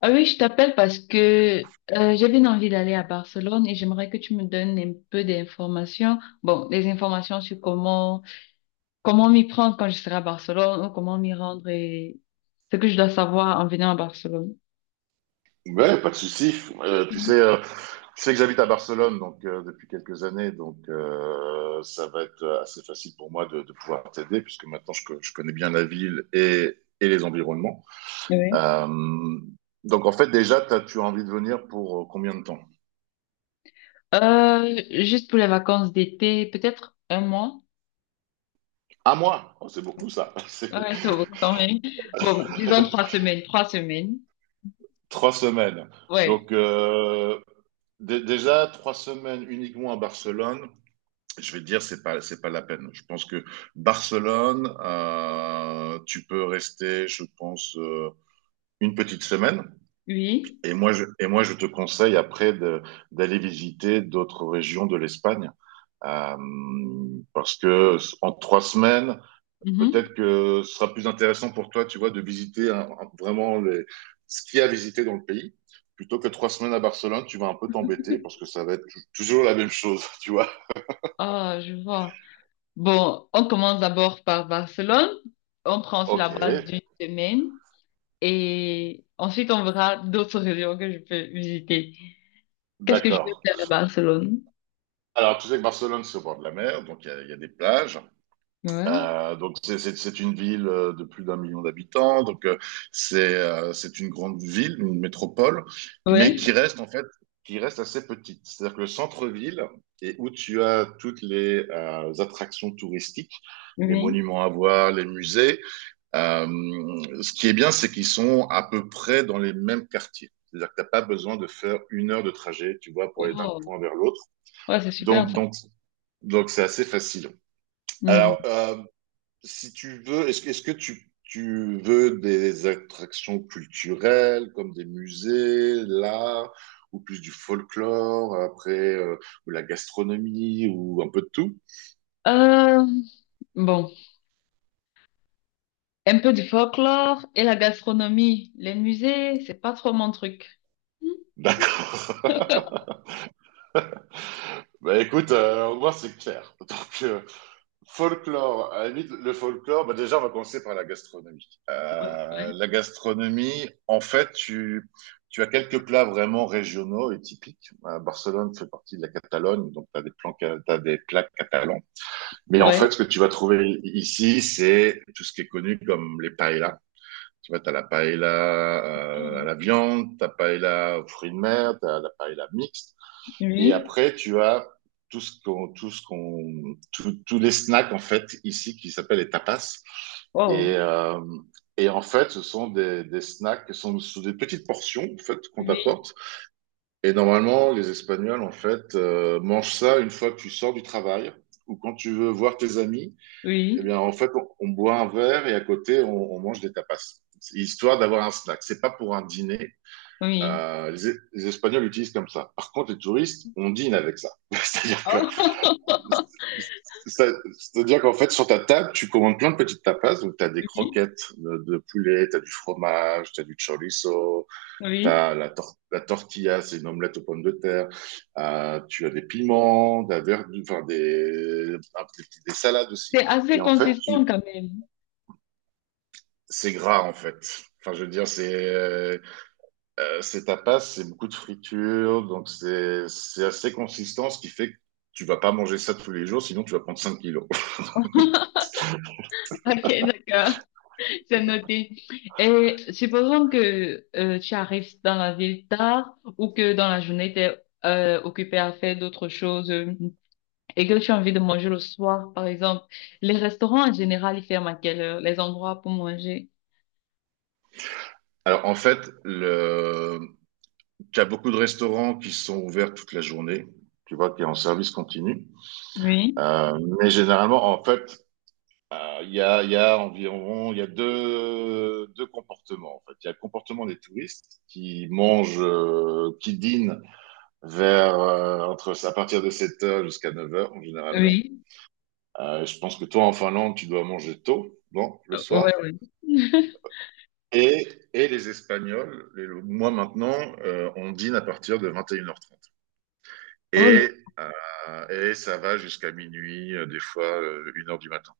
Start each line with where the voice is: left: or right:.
left: Ah oui, je t'appelle parce que j'avais une envie d'aller à Barcelone et j'aimerais que tu me donnes un peu d'informations. Bon, des informations sur comment m'y prendre quand je serai à Barcelone ou comment m'y rendre et ce que je dois savoir en venant à Barcelone.
right: Ouais, pas de souci. Tu
left: Mhm.
right: sais, euh, tu sais que j'habite à Barcelone depuis quelques années, ça va être assez facile pour moi de pouvoir t'aider puisque maintenant je connais bien la ville et les environnements.
left: Oui.
right: Euh, donc en fait déjà, tu as envie de venir pour combien de temps?
left: Juste pour les vacances d'été, peut-être un mois.
right: Un mois. Oh, c'est beaucoup ça. C'est
left: Ouais, ça vaut quand même. Bon, disons 3 semaines, 3 semaines.
right: 3 semaines.
left: Ouais.
right: Donc euh, Déjà 3 semaines uniquement à Barcelone. Je vais te dire, c'est pas la peine. Je pense que Barcelone, tu peux rester, je pense, une petite semaine.
left: Oui.
right: Et moi, je te conseille après d'aller visiter d'autres régions de l'Espagne. Euh, Parce que en 3 semaines,
left: Mhm.
right: peut-être que ce sera plus intéressant pour toi, tu vois, de visiter vraiment ce qu'il y a à visiter dans le pays. Plutôt que 3 semaines à Barcelone, tu vas un peu t'embêter parce que ça va être toujours la même chose, tu vois.
left: Ah, je vois. Bon, on commence d'abord par Barcelone. On prend sur la
right: Ok,
left: base d'une semaine et ensuite on verra d'autres régions que je peux visiter. Qu'est-ce que je peux
right: d'accord.
left: faire à Barcelone?
right: Alors, tu sais que Barcelone, c'est au bord de la mer, donc il y a des plages.
left: Ouais.
right: Donc, c'est une ville de plus d'un million d'habitants. Donc, c'est une grande ville, une métropole, mais
left: Ouais.
right: qui reste assez petite. C'est-à-dire que le centre-ville, et où tu as toutes les attractions touristiques, les
left: Oui.
right: monuments à voir, les musées, euh, ce qui est bien, c'est qu'ils sont à peu près dans les mêmes quartiers. C'est-à-dire que tu n'as pas besoin de faire une heure de trajet, tu vois, pour aller d'un
left: Oh,
right: point vers l'autre.
left: ouais, c'est super
right: Donc,
left: ça.
right: donc donc, c'est assez facile.
left: Mhm.
right: Alors, si tu veux, est-ce que tu veux des attractions culturelles comme des musées, l'art, ou plus du folklore, après, ou la gastronomie, ou un peu de tout?
left: Euh, bon, un peu du folklore et la gastronomie. Les musées, c'est pas trop mon truc.
right: D'accord. Bah écoute, au moins c'est clair. Euh, Folklore, à la limite, le folklore, bah déjà, on va commencer par la gastronomie. La gastronomie, en fait, tu as quelques plats vraiment régionaux et typiques. Barcelone fait partie de la Catalogne, donc tu as t'as des plats catalans. Mais en
left: Ouais.
right: fait, ce que tu vas trouver ici, c'est tout ce qui est connu comme les paellas. Tu vois, tu as la paella à
left: Oui.
right: la viande, tu as paella aux fruits de mer, tu as la paella mixte. Et
left: Oui.
right: après, tu as tout ce qu'on, tout ce qu'on, tout- tous les snacks, en fait, ici, qui s'appellent les tapas. Et,
left: Oh.
right: euh, et en fait, ce sont des snacks qui sont sous des petites portions, en fait, qu'on
left: Oui.
right: t'apporte. Et normalement, les Espagnols, en fait, mangent ça une fois que tu sors du travail ou quand tu veux voir tes amis. Eh
left: Oui.
right: bien, en fait, on boit un verre et à côté, on mange des tapas, histoire d'avoir un snack. C'est pas pour un dîner.
left: Oui.
right: Les Espagnols utilisent comme ça. Par contre, les touristes, on dîne avec ça.
left: Oh.
right: Ça- C'est-à-dire qu'en fait, sur ta table, tu commandes plein de petites tapas. Donc, tu as des
left: Oui.
right: croquettes de poulet, tu as du fromage, tu as du chorizo, tu
left: Oui.
right: as la tortilla, c'est une omelette aux pommes de terre. Tu as des piments, de la verdure, enfin, des salades aussi.
left: C'est
right: Et
left: assez
right: en fait,
left: consistant quand même.
right: c'est gras en fait. Enfin, je veux dire, c'est tapas, c'est beaucoup de friture, donc c'est assez consistant, ce qui fait que tu vas pas manger ça tous les jours, sinon tu vas prendre 5 kilos.
left: Ok, d'accord. C'est noté. Et supposons que tu arrives dans la ville tard ou que dans la journée, tu es occupé à faire d'autres choses et que tu as envie de manger le soir, par exemple. Les restaurants en général, ils ferment à quelle heure? Les endroits pour manger?
right: Alors en fait, le... tu as beaucoup de restaurants qui sont ouverts toute la journée, tu vois, qui est en service continu.
left: Oui,
right: Euh, mais généralement, en fait, il y a environ, il y a deux comportements. En fait, il y a le comportement des touristes qui dînent vers entre à partir de 7 heures jusqu'à 9 heures généralement.
left: oui.
right: Je pense que toi en Finlande, tu dois manger tôt, bon, le
left: Ouais,
right: soir.
left: ouais.
right: Et, et les Espagnols, moi maintenant, on dîne à partir de 21h30. Et, une heures trente.
left: Oh là,
right: Et, et ça va jusqu'à minuit, des fois 1 heure du matin.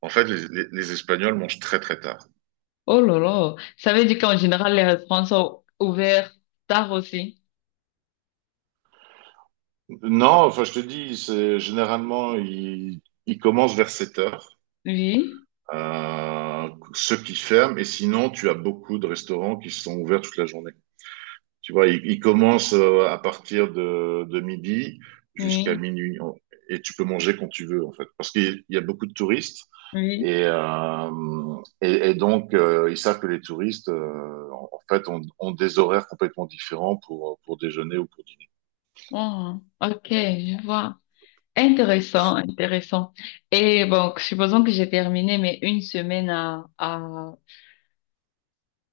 right: En fait, les Espagnols mangent très très tard.
left: oh là là. Ça veut dire qu'en général, les restaurants sont ouverts tard aussi.
right: Non, enfin je te dis, c'est généralement ils commencent vers 7 heures
left: Oui,
right: ceux qui ferment, et sinon, tu as beaucoup de restaurants qui sont ouverts toute la journée. Tu vois, ils commencent à partir de midi jusqu'à
left: oui,
right: minuit, et tu peux manger quand tu veux, en fait, parce qu'il y a beaucoup de touristes,
left: oui.
right: et, euh, et donc, ils savent que les touristes, en fait, ont des horaires complètement différents pour déjeuner ou pour dîner.
left: Oh, ok, je vois. Intéressant, intéressant. Et bon, supposons que j'ai terminé mes une semaine à...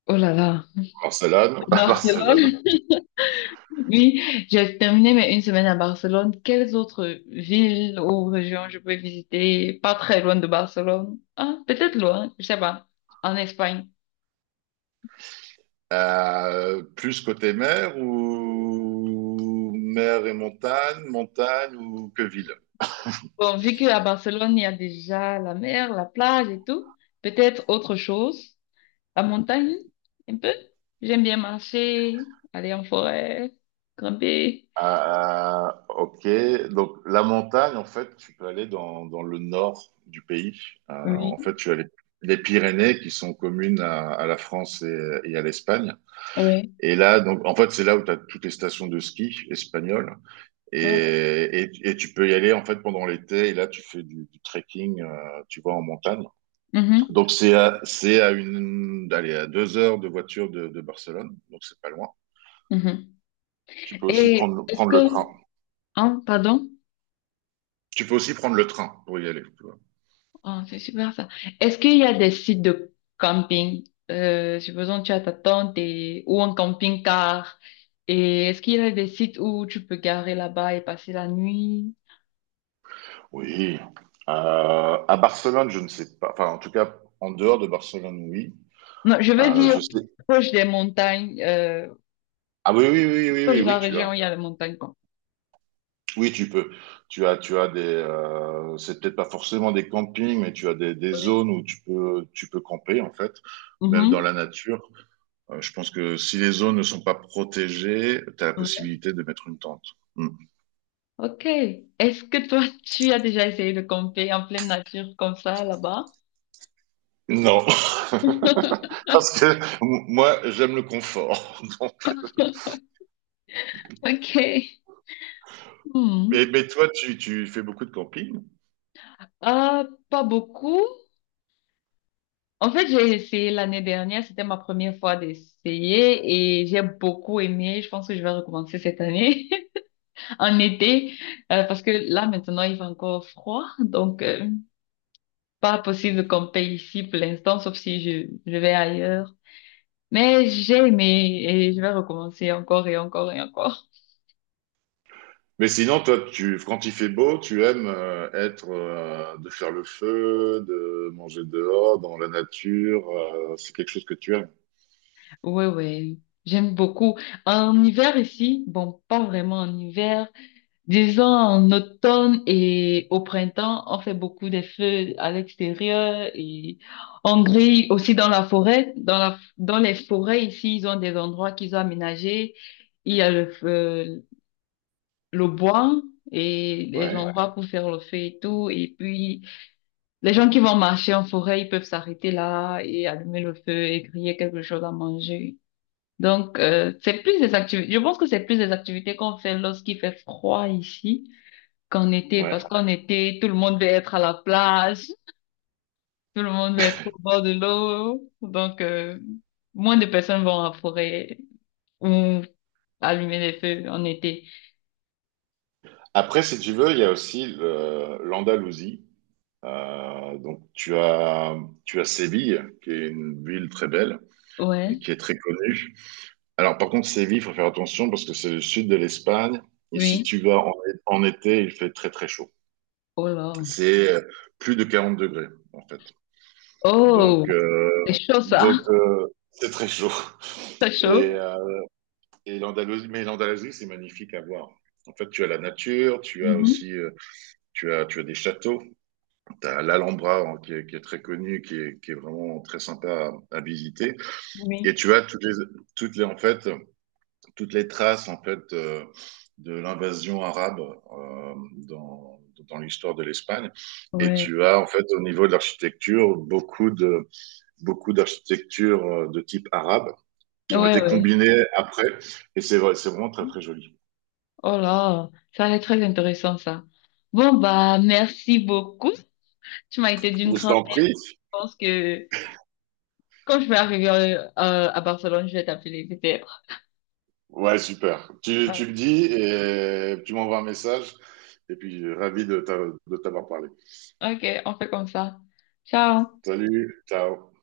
left: Oh là là,
right: Barcelone,
left: à
right: à Barcelone.
left: Barcelone. Oui, j'ai terminé mes une semaine à Barcelone. Quelles autres villes ou régions je peux visiter? Pas très loin de Barcelone. Ah, peut-être loin, je sais pas. En Espagne.
right: Plus côté mer ou mer et montagne, montagne ou que ville?
left: Bon, vu qu'à Barcelone, il y a déjà la mer, la plage et tout, peut-être autre chose. La montagne, un peu. J'aime bien marcher, aller en forêt, grimper.
right: Ok, donc la montagne, en fait, tu peux aller dans le nord du pays.
left: Oui,
right: En fait, tu as les Pyrénées qui sont communes à la France et à l'Espagne.
left: oui,
right: Et là, donc, en fait, c'est là où tu as toutes les stations de ski espagnoles.
left: voilà.
right: Et, et tu peux y aller, en fait, pendant l'été. Et là, tu fais du trekking, tu vois, en montagne.
left: Mhm,
right: Donc c'est à 2 heures de voiture de Barcelone, donc c'est pas loin.
left: mhm.
right: Tu peux aussi
left: Et est-ce
right: prendre le train.
left: que, hein, pardon,
right: Tu peux aussi prendre le train pour y aller, tu vois.
left: Oh, c'est super ça. Est-ce qu'il y a des sites de camping? Supposons que tu as ta tente et, ou un camping-car. Et est-ce qu'il y a des sites où tu peux garer là-bas et passer la nuit?
right: Oui. À Barcelone, je ne sais pas. Enfin, en tout cas, en dehors de Barcelone, oui.
left: Non, je veux dire
right: Je sais.
left: proche des montagnes,
right: Ah oui, oui, oui, oui,
left: proche
right: oui,
left: de la
right: oui, tu
left: région
right: as.
left: où il y a les montagnes, quoi.
right: Oui, tu peux. Tu as des. C'est peut-être pas forcément des campings, mais tu as des
left: Oui.
right: zones où tu peux camper en fait, même dans la nature. Je pense que si les zones ne sont pas protégées, tu as la
left: Mhm.
right: possibilité de mettre une tente. Hmm.
left: Ok. Est-ce que toi, tu as déjà essayé de camper en pleine nature comme ça là-bas?
right: Non, parce que moi, j'aime le confort. Donc...
left: Ok.
right: Mais,
left: Hmm.
right: mais toi, tu fais beaucoup de camping?
left: Ah, pas beaucoup. En fait, j'ai essayé l'année dernière. C'était ma première fois d'essayer et j'ai beaucoup aimé. Je pense que je vais recommencer cette année en été parce que là, maintenant, il fait encore froid. Donc, pas possible de camper ici pour l'instant, sauf si je vais ailleurs. Mais j'ai aimé et je vais recommencer encore et encore et encore.
right: Mais sinon, toi, quand il fait beau, tu aimes de faire le feu, de manger dehors, dans la nature. C'est quelque chose que tu aimes.
left: Ouais, ouais, j'aime beaucoup. En hiver ici, bon, pas vraiment en hiver, disons en automne et au printemps, on fait beaucoup des feux à l'extérieur et on grille aussi dans la forêt. Dans les forêts ici, ils ont des endroits qu'ils ont aménagés. Il y a le feu, le bois et les, ouais,
right: Ouais,
left: endroits pour faire le feu et tout. Et puis, les gens qui vont marcher en forêt, ils peuvent s'arrêter là et allumer le feu et griller quelque chose à manger. Donc, c'est plus des activités, je pense que c'est plus des activités qu'on fait lorsqu'il fait froid ici qu'en été, parce
right: ouais.
left: qu'en été, tout le monde veut être à la plage, tout le monde veut être au bord de l'eau. Donc, moins de personnes vont à la forêt ou allumer des feux en été.
right: Après, si tu veux, il y a aussi l'Andalousie. Donc, tu as Séville, qui est une ville très belle et
left: Ouais,
right: qui est très connue. Alors, par contre, Séville, il faut faire attention parce que c'est le sud de l'Espagne. Et si tu
left: oui.
right: vas en été, il fait très, très chaud.
left: Oh là.
right: C'est plus de 40 degrés, en fait.
left: Oh,
right: Donc, euh,
left: c'est chaud ça.
right: donc euh, c'est très chaud.
left: C'est
right: Et,
left: chaud.
right: euh, Et l'Andalousie, c'est magnifique à voir. En fait, tu as la nature, tu as
left: Mhm.
right: aussi tu as des châteaux, tu as l'Alhambra hein, qui est très connu, qui est vraiment très sympa à visiter,
left: Oui.
right: et tu as toutes les, en fait, toutes les traces en fait, de l'invasion arabe dans, dans l'histoire de l'Espagne. Et
left: Ouais.
right: tu as, en fait, au niveau de l'architecture, beaucoup d'architectures de type arabe qui ont
left: Ouais,
right: été
left: ouais.
right: combinées après. Et c'est vrai, c'est vraiment très, très joli.
left: Oh là, ça va être très intéressant ça. Bon, bah, merci beaucoup. Tu m'as été d'une
right: Je
left: grande.
right: t'en
left: Je
right: prie.
left: pense que quand je vais arriver à Barcelone, je vais t'appeler peut-être.
right: Ouais, super. Tu,
left: Ouais.
right: tu me dis et tu m'envoies un message. Et puis, ravi de t'avoir parlé.
left: Ok, on fait comme ça. Ciao.
right: Salut, ciao.